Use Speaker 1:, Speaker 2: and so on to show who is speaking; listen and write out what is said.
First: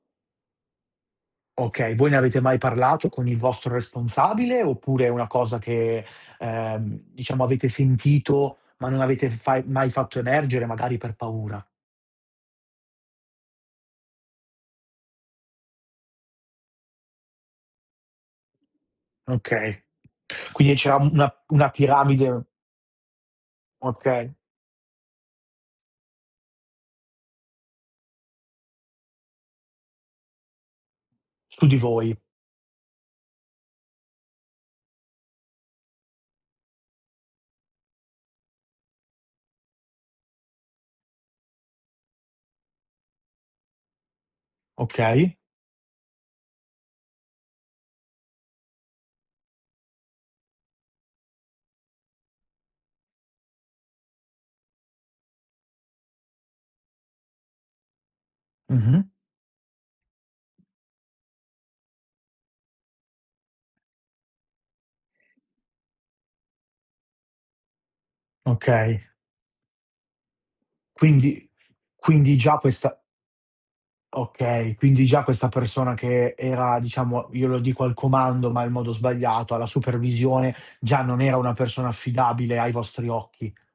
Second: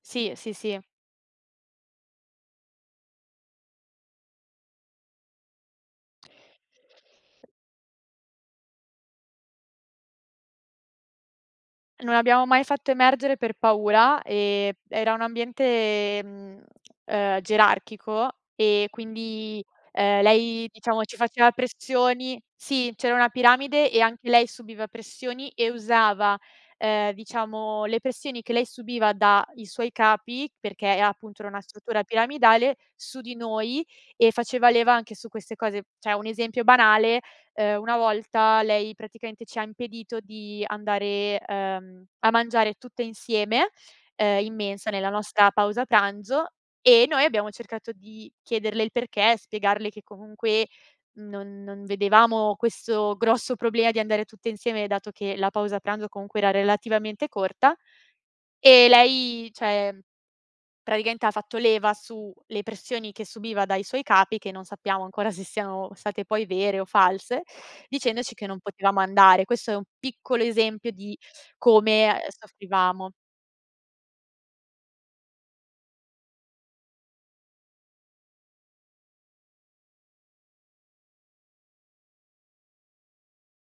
Speaker 1: Sì, sì, sì.
Speaker 2: Okay, voi ne avete mai parlato con il vostro responsabile, oppure è una cosa che, ehm, diciamo, avete sentito, ma non avete fai mai fatto emergere, magari per paura?
Speaker 1: Non abbiamo mai fatto emergere per paura, e era un ambiente, mhmm, ehm, gerarchico e quindi,
Speaker 2: Okay.
Speaker 1: ehm, lei,
Speaker 2: Quindi c'era
Speaker 1: diciamo ci
Speaker 2: una
Speaker 1: faceva
Speaker 2: una
Speaker 1: pressioni
Speaker 2: piramide
Speaker 1: sì, c'era una piramide, e anche
Speaker 2: Okay.
Speaker 1: lei subiva pressioni, e usava, ehm, diciamo, le pressioni che lei subiva da i suoi capi, perché è appunto, era una
Speaker 2: Su di
Speaker 1: struttura
Speaker 2: voi.
Speaker 1: piramidale, su di noi, e faceva leva anche su queste cose. Cioè, 1 esempio banale, ehm, 1 volta, lei praticamente ci ha impedito di andare, ehm, a mangiare tutte insieme, ehm, in mensa nella
Speaker 2: Okay.
Speaker 1: nostra pausa pranzo, e noi abbiamo cercato di chiederle il perché, spiegarle che comunque non non vedevamo questo grosso problema di andare tutte insieme, dato che, la pausa pranzo comunque era relativamente corta, e
Speaker 2: Mh-mh.
Speaker 1: lei cioè praticamente ha fatto leva su, le pressioni che subiva dai suoi capi, che non sappiamo ancora se siano state poi vere o false, dicendoci che non potevamo
Speaker 2: Okay.
Speaker 1: andare. Questo è 1 piccolo esempio di
Speaker 2: Quindi
Speaker 1: come, ehm,
Speaker 2: quindi già questa
Speaker 1: soffrivamo.
Speaker 2: Okay, quindi già questa persona che era diciamo, io lo dico, al comando, ma è il modo sbagliato, alla supervisione, già non era una persona affidabile ai vostri occhi.